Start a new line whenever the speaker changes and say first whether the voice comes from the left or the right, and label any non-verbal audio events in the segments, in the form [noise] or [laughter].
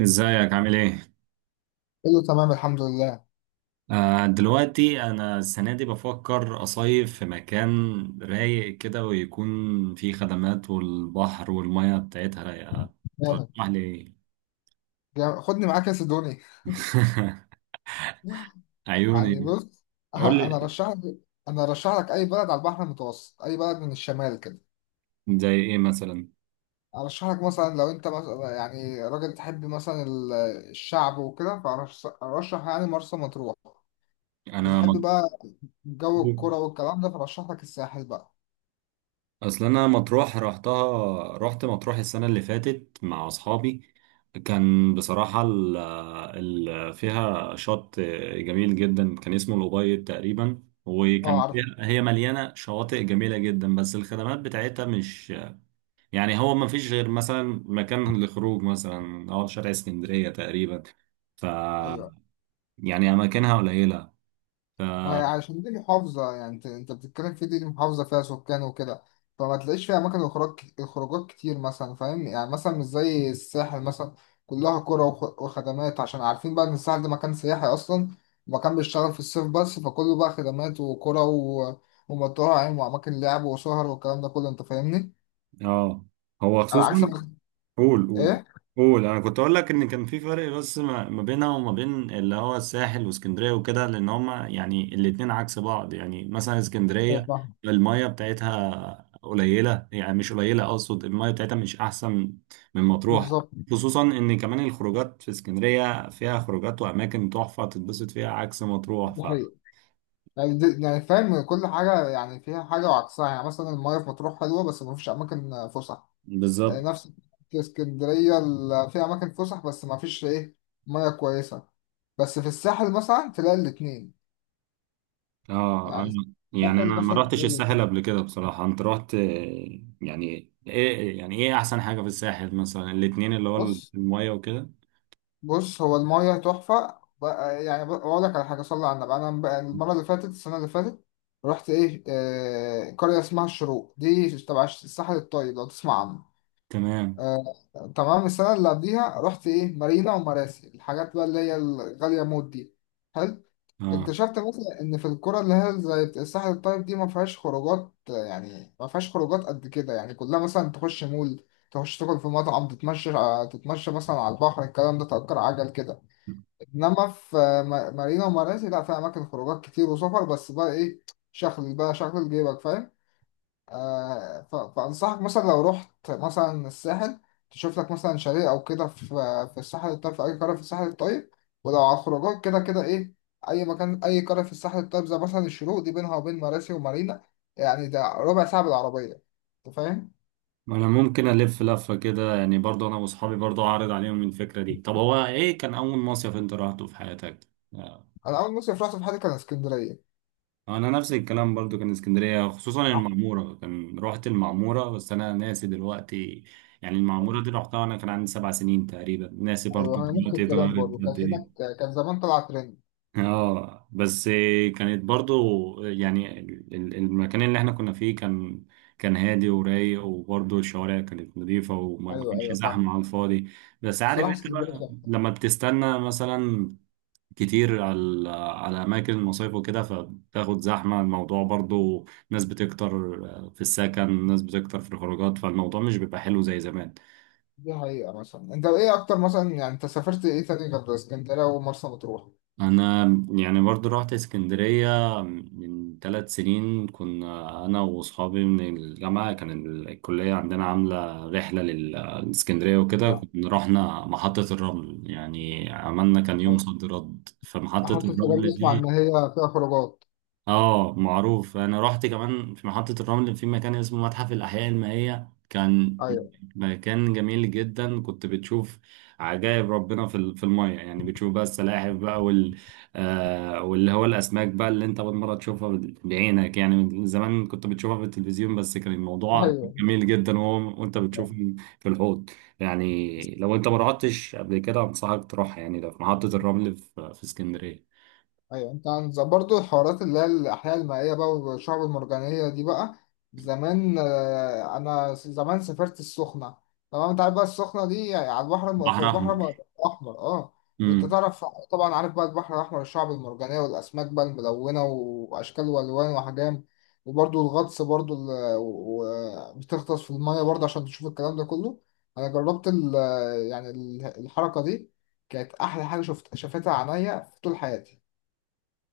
right: ازيك عامل ايه؟
left: كله تمام الحمد لله.
right: دلوقتي انا السنه دي بفكر اصيف في مكان رايق كده، ويكون فيه خدمات والبحر والميه بتاعتها رايقه.
left: جامد.
right: تسمح لي ايه؟
left: جامد، خدني معاك يا سيدوني.
right: [laughs]
left: يعني
right: عيوني.
left: بص. [laughs]
right: قول
left: انا
right: لي.
left: رشح لك انا رشح لك اي بلد على البحر المتوسط، اي بلد من الشمال كده.
right: زي ايه مثلا؟
left: ارشح لك مثلا لو انت مثلا يعني راجل تحب مثلا الشعب وكده، فارشح يعني مرسى مطروح.
right: انا
left: بتحب بقى جو
right: مضغوط.
left: الكرة والكلام ده فرشح لك الساحل بقى.
right: اصل انا مطروح رحتها، رحت مطروح السنه اللي فاتت مع اصحابي. كان بصراحه ال ال فيها شط جميل جدا، كان اسمه الأبيض تقريبا،
left: اه
right: وكان
left: عارف.
right: فيها، هي مليانه شواطئ جميله جدا، بس الخدمات بتاعتها مش هو ما فيش غير مثلا مكان للخروج مثلا، او شارع اسكندريه تقريبا. ف
left: ايوه،
right: اماكنها قليله. ف
left: ما هي عشان دي محافظة، يعني انت بتتكلم في دي، محافظة فيها سكان وكده، فما تلاقيش فيها أماكن خروج خروجات كتير مثلا، فاهم؟ يعني مثلا مش زي الساحل مثلا، كلها قرى وخدمات عشان عارفين بقى إن الساحل ده مكان سياحي أصلا، مكان بيشتغل في الصيف بس، فكله بقى خدمات وقرى ومطاعم وأماكن لعب وسهر والكلام ده كله. أنت فاهمني؟
right: اه. هو
left: على
right: خصوصا،
left: عكس
right: قول.
left: إيه؟
right: قول انا كنت اقول لك ان كان في فرق بس ما بينها وما بين اللي هو الساحل واسكندريه وكده، لان هما الاتنين عكس بعض. يعني مثلا
left: أيوة
right: اسكندريه
left: فاهم.
right: الميه بتاعتها قليله، يعني مش قليله، اقصد الميه بتاعتها مش احسن من مطروح.
left: بالظبط.
right: خصوصا ان كمان الخروجات في اسكندريه فيها خروجات واماكن تحفه تتبسط فيها عكس مطروح.
left: دي حقيقة، دي يعني فاهم كل حاجة، يعني فيها حاجة وعكسها، يعني مثلا المياه في مطروح حلوة بس مفيش أماكن فسح، يعني
right: بالظبط.
left: نفس اسكندرية في أماكن فسح بس ما فيش إيه، مياه كويسة، بس في الساحل مثلا تلاقي الاتنين.
right: اه
left: يعني
right: انا
left: الساحل
right: انا ما
left: مثلا
right: رحتش
left: تلاقي
right: الساحل
left: الاتنين
right: قبل كده بصراحة، انت رحت، يعني ايه، يعني ايه احسن حاجة في الساحل مثلا، الاتنين اللي هو
left: بص.
right: المية وكده.
left: بص، هو المياه تحفة. أقول لك على حاجة، صلى على النبي، أنا بقى المرة اللي فاتت، السنة اللي فاتت رحت إيه آه قرية اسمها الشروق، دي تبع الساحل الطيب، لو تسمع عنه.
right: تمام.
left: آه تمام. السنة اللي قبليها رحت إيه مارينا ومراسي، الحاجات بقى اللي هي الغالية موت دي. حلو.
right: اه
left: اكتشفت مثلا ان في الكرة اللي هي زي الساحل الطيب دي ما فيهاش خروجات، يعني ما فيهاش خروجات قد كده، يعني كلها مثلا تخش مول، تخش تاكل في مطعم، تتمشى آه، تتمشى مثلا على البحر، الكلام ده تأجر عجل كده. انما في مارينا ومراسي، لا فيها اماكن خروجات كتير وسفر، بس بقى ايه، شغل بقى، شغل جيبك فاهم. آه، فأنصحك مثلا لو رحت مثلا الساحل، تشوف لك مثلا شاليه أو كده في في الساحل الطيب، في أي قرية في الساحل الطيب، ولو على الخروجات كده كده إيه، أي مكان أي قرية في الساحل الطيب، زي مثلا الشروق دي، بينها وبين مراسي ومارينا يعني ده ربع ساعة بالعربية. أنت فاهم؟
right: انا ممكن الف لفة كده، يعني برضه انا واصحابي برضه اعرض عليهم الفكرة دي. طب هو ايه كان اول مصيف انت رحته في حياتك؟ آه.
left: أنا أول مصيف رحت في حياتي كان اسكندرية.
right: انا نفس الكلام برضه، كان اسكندرية، خصوصا المعمورة، كان رحت المعمورة بس انا ناسي دلوقتي. يعني المعمورة دي رحتها وانا كان عندي 7 سنين تقريبا، ناسي برضه
left: أيوه، هي نفس
right: دلوقتي
left: الكلام
right: اتغيرت
left: برضه، كان
right: قد
left: هناك
right: ايه.
left: كان زمان طلع ترند.
right: اه بس كانت برضو المكان اللي احنا كنا فيه كان، كان هادي ورايق، وبرضو الشوارع كانت نظيفة، وما ما
left: أيوه
right: كانش
left: أيوه
right: زحمة
left: فاهم.
right: على الفاضي. بس عارف
left: الصراحة
right: انت
left: اسكندرية
right: بقى
left: تحفة.
right: لما بتستنى مثلا كتير على اماكن المصايف وكده، فبتاخد زحمة الموضوع، برضو ناس بتكتر في السكن، ناس بتكتر في الخروجات، فالموضوع مش بيبقى حلو زي زمان.
left: دي حقيقة. مثلا أنت إيه أكتر، مثلا يعني أنت سافرت إيه تاني غير اسكندرية ومرسى مطروح؟
right: انا يعني برضو رحت اسكندرية من 3 سنين، كنا انا واصحابي من الجامعة، كان الكلية عندنا عاملة رحلة لاسكندرية وكده، كنا رحنا محطة الرمل. يعني عملنا كان يوم صد رد. فمحطة
left: محطة الرمل،
right: الرمل
left: اسمع إن
right: دي
left: هي فيها خروجات.
right: اه معروف. انا رحت كمان في محطة الرمل في مكان اسمه متحف الأحياء المائية، كان
left: أيوه
right: مكان جميل جدا. كنت بتشوف عجائب ربنا في المية، يعني بتشوف بقى السلاحف بقى آه واللي هو الأسماك بقى، اللي أنت أول مرة تشوفها بعينك، يعني من زمان كنت بتشوفها في التلفزيون بس. كان الموضوع
left: أيوه.
right: جميل جدا، وهو وأنت بتشوف في الحوض. يعني لو أنت ما رحتش قبل كده أنصحك تروح، يعني ده في محطة الرمل في في اسكندرية.
left: ايوه، انت عن برضه الحوارات اللي هي الاحياء المائيه بقى والشعب المرجانيه دي بقى. زمان آه، انا زمان سافرت السخنه. تمام، انت عارف بقى السخنه دي، يعني على البحر
right: بحر أحمر.
left: الاحمر. اه وانت تعرف طبعا، عارف بقى البحر الاحمر، الشعب المرجانيه والاسماك بقى الملونه واشكال والوان واحجام، وبرضه الغطس برضه بتغطس في الميه برضه عشان تشوف الكلام ده كله. انا جربت يعني الحركه دي، كانت احلى حاجه شفت شافتها عينيا في طول حياتي.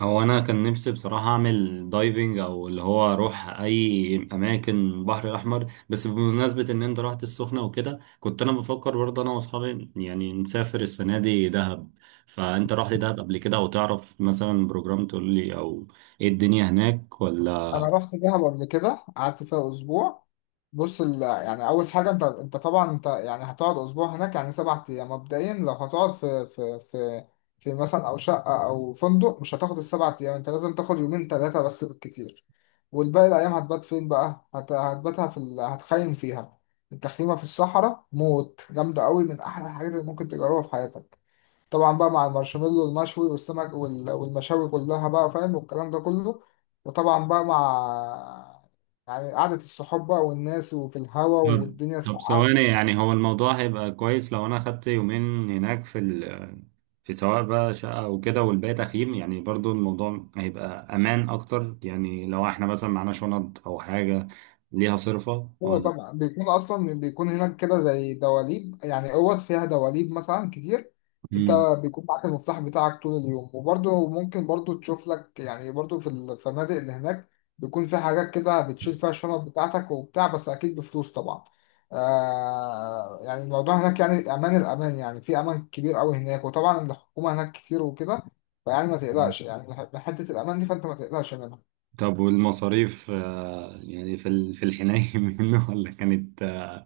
right: هو انا كان نفسي بصراحه اعمل دايفنج، او اللي هو اروح اي اماكن البحر الاحمر، بس بمناسبه ان انت رحت السخنه وكده، كنت انا بفكر برضه انا واصحابي يعني نسافر السنه دي دهب. فانت رحت دهب قبل كده؟ او تعرف مثلا بروجرام تقول لي، او ايه الدنيا هناك ولا؟
left: انا رحت دهب قبل كده، قعدت فيها اسبوع. بص يعني اول حاجه، انت طبعا انت يعني هتقعد اسبوع هناك، يعني سبعة ايام مبدئيا، لو هتقعد في في مثلا او شقه او فندق، مش هتاخد السبعة ايام، انت لازم تاخد يومين ثلاثه بس بالكتير، والباقي الايام هتبات فين بقى، هتباتها هتخيم فيها. التخييمه في الصحراء موت جامده قوي، من احلى الحاجات اللي ممكن تجربها في حياتك. طبعا بقى مع المارشميلو والمشوي والسمك والمشاوي كلها بقى، فاهم، والكلام ده كله. وطبعا بقى مع يعني قعدة الصحاب بقى والناس وفي الهوا والدنيا
right: طب
left: ساقعة.
right: ثواني، يعني هو الموضوع هيبقى كويس لو انا اخدت يومين هناك في سواء بقى شقة وكده، والباقي تخييم؟ يعني برضو الموضوع هيبقى امان اكتر، يعني لو احنا مثلا معانا شنط او حاجة ليها صرفة
left: هو
right: ولا؟
left: طبعا بيكون اصلا، بيكون هناك كده زي دواليب، يعني اوض فيها دواليب مثلا كتير. انت
right: مم.
left: بيكون معاك المفتاح بتاعك طول اليوم، وبرضه ممكن برضه تشوف لك، يعني برضه في الفنادق اللي هناك بيكون في حاجات كده بتشيل فيها الشنط بتاعتك وبتاع، بس اكيد بفلوس طبعا. آه، يعني الموضوع هناك يعني امان، الامان يعني في امان كبير قوي هناك، وطبعا الحكومة هناك كتير وكده، فيعني ما
right: مم.
left: تقلقش يعني من حتة الامان دي، فانت ما تقلقش منها.
right: طب والمصاريف، يعني في الحناية [laughs] منه، ولا كانت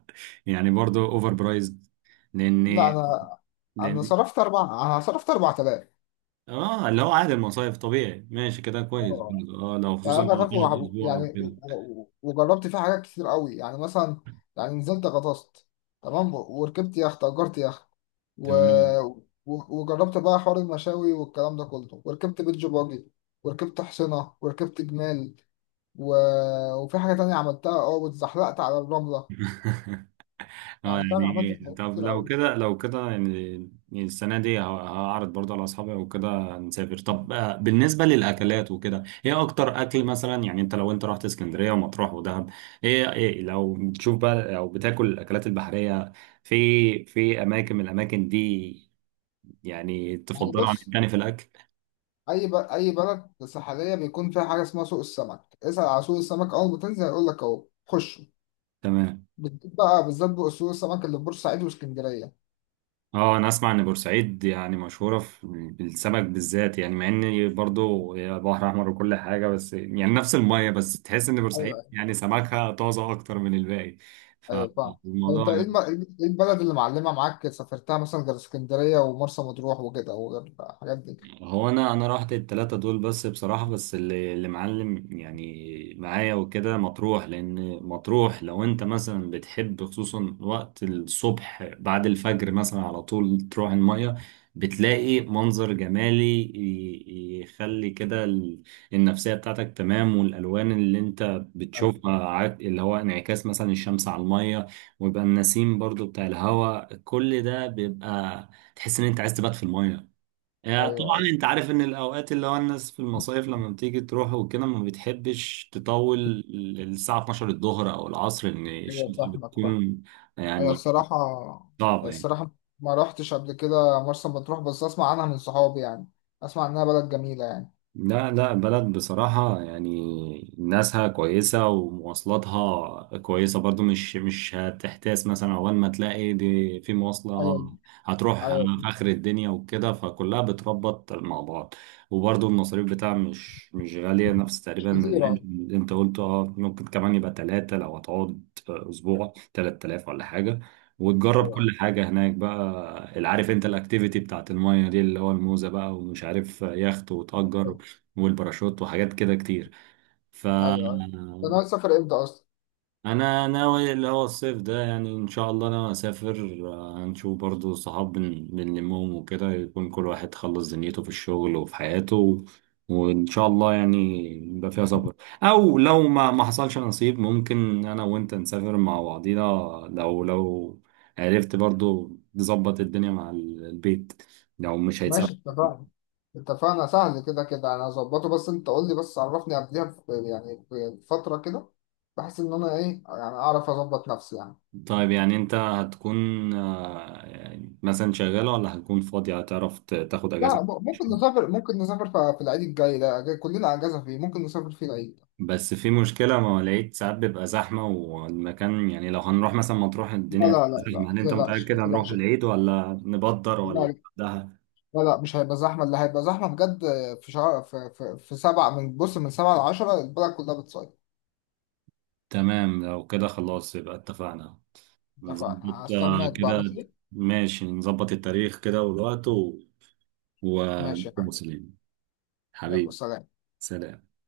right: يعني برضو اوفر برايزد؟ لان
left: لا. انا انا
right: لان
left: صرفت اربع انا صرفت 4000.
right: اه، اللي هو عادي، المصايف طبيعي، ماشي كده كويس
left: اه.
right: برضو. اه لو
left: يعني
right: خصوصا
left: انا
right: لو
left: فاكره
right: تقعد اسبوع او
left: يعني
right: كده.
left: وجربت فيه حاجات كتير قوي، يعني مثلا يعني نزلت غطست، تمام، وركبت يخت، اجرت يخت و...
right: تمام.
left: وجربت بقى حوار المشاوي والكلام ده كله، وركبت بيتش باجي وركبت حصينة وركبت جمال و... وفي حاجة تانية عملتها اه، واتزحلقت على الرملة.
right: [laughs] اه
left: يعني فاهم،
right: يعني،
left: عملت حاجات
right: طب
left: كتير
right: لو
left: قوي.
right: كده، يعني، يعني السنة دي هعرض برضه على أصحابي وكده نسافر. طب بالنسبة للأكلات وكده، إيه أكتر أكل مثلا؟ يعني أنت لو أنت رحت اسكندرية ومطروح ودهب، إيه، لو بتشوف بقى أو بتاكل الأكلات البحرية في أماكن من الأماكن دي، يعني
left: يعني
right: تفضلها عن
left: بص،
right: التاني في الأكل؟
left: أي بلد ساحلية بيكون فيها حاجة اسمها سوق السمك، اسأل على سوق السمك أول ما تنزل هيقول لك أهو خش.
right: تمام.
left: بتجيب بقى بالذات بأصول السمك اللي في بورسعيد واسكندرية.
right: اه انا اسمع ان بورسعيد يعني مشهوره في، بالسمك بالذات، يعني مع ان برضو هي بحر احمر وكل حاجه، بس يعني نفس الميه، بس تحس ان بورسعيد
left: ايوه
right: يعني سمكها طازه اكتر من الباقي.
left: ايوه فاهم. طب انت
right: فالموضوع،
left: ايه إيه البلد اللي معلمة معاك سافرتها مثلا غير اسكندرية ومرسى مطروح وكده وغير الحاجات دي.
right: هو انا رحت التلاتة دول بس بصراحة، بس اللي معلم يعني معايا وكده مطروح، لان مطروح لو انت مثلا بتحب خصوصا وقت الصبح بعد الفجر مثلا، على طول تروح المية، بتلاقي منظر جمالي يخلي كده النفسية بتاعتك تمام. والالوان اللي انت
left: ايوه
right: بتشوفها، اللي هو انعكاس مثلا الشمس على المية، ويبقى النسيم برضو بتاع الهواء، كل ده بيبقى تحس ان انت عايز تبات في المية. يعني
left: ايوه
right: طبعا انت عارف ان الاوقات اللي هو الناس في المصايف، لما بتيجي تروح وكده ما بتحبش تطول، الساعة 12 الظهر او العصر، ان
left: ايوه
right: الشمس
left: فاهمك فاهم.
right: بتكون
left: انا
right: يعني
left: الصراحة،
right: صعبة يعني.
left: الصراحة ما رحتش قبل كده مرسى مطروح، بس اسمع عنها من صحابي يعني، اسمع انها بلد جميلة يعني.
right: لا لا، بلد بصراحة يعني ناسها كويسة ومواصلاتها كويسة برضو، مش هتحتاس. مثلا أول ما تلاقي دي في مواصلة
left: ايوه
right: هتروح في
left: ايوه.
right: آخر الدنيا وكده، فكلها بتربط مع بعض. وبرضو المصاريف بتاعها مش غالية، نفس
left: مش
right: تقريبا
left: كتير
right: الرينج
left: ايوه.
right: اللي أنت قلته. اه ممكن كمان يبقى تلاتة، لو هتقعد أسبوع 3 آلاف ولا حاجة، وتجرب
left: ايوه
right: كل حاجة هناك بقى، اللي عارف انت الاكتيفيتي بتاعت المايه دي، اللي هو الموزة بقى، ومش عارف يخت وتأجر،
left: ايوه
right: والباراشوت وحاجات كده كتير. ف
left: أيوة. انت ناوي تسافر امتى اصلا؟
right: انا ناوي اللي هو الصيف ده، يعني ان شاء الله انا اسافر. هنشوف برضو صحاب، بنلمهم وكده، يكون كل واحد خلص دنيته في الشغل وفي حياته و... وان شاء الله يعني يبقى فيها سفر. او لو ما حصلش نصيب، ممكن انا وانت نسافر مع بعضينا، لو عرفت برضو تظبط الدنيا مع البيت، لو مش هيتسافر.
left: ماشي اتفقنا. اتفقنا، سهل، كده كده انا هظبطه، بس انت قول لي، بس عرفني قبلها يعني بفترة كده، بحيث ان انا ايه يعني اعرف اظبط نفسي يعني.
right: طيب يعني انت هتكون يعني مثلا شغالة ولا هتكون فاضية، هتعرف تاخد
left: لا،
right: اجازة؟
left: ممكن نسافر، ممكن نسافر في العيد الجاي ده، كلنا اجازة فيه، ممكن نسافر فيه العيد.
right: بس في مشكلة، ما لقيت ساعات بيبقى زحمة والمكان، يعني لو هنروح مثلا مطروح
left: لا
right: الدنيا
left: لا
right: هتبقى
left: لا لا،
right: زحمة، هل
left: ما
right: انت
left: تقلقش
right: متأكد
left: ما
right: هنروح
left: تقلقش.
right: العيد ولا نبدر ولا؟
left: لا.
right: ده
left: لا لا، مش هيبقى زحمة، اللي هيبقى زحمة بجد في شهر في سبعة، من بص، من سبعة لعشرة البلد كلها بتصيف.
right: تمام، لو كده خلاص يبقى اتفقنا.
left: اتفقنا،
right: نظبط
left: هستناك بقى
right: كده،
left: ماشي.
right: ماشي، نظبط التاريخ كده والوقت و...
left: ماشي يا
right: ونكون
left: حبيبي.
right: مسلمين.
left: يلا
right: حبيبي،
left: سلام.
right: سلام.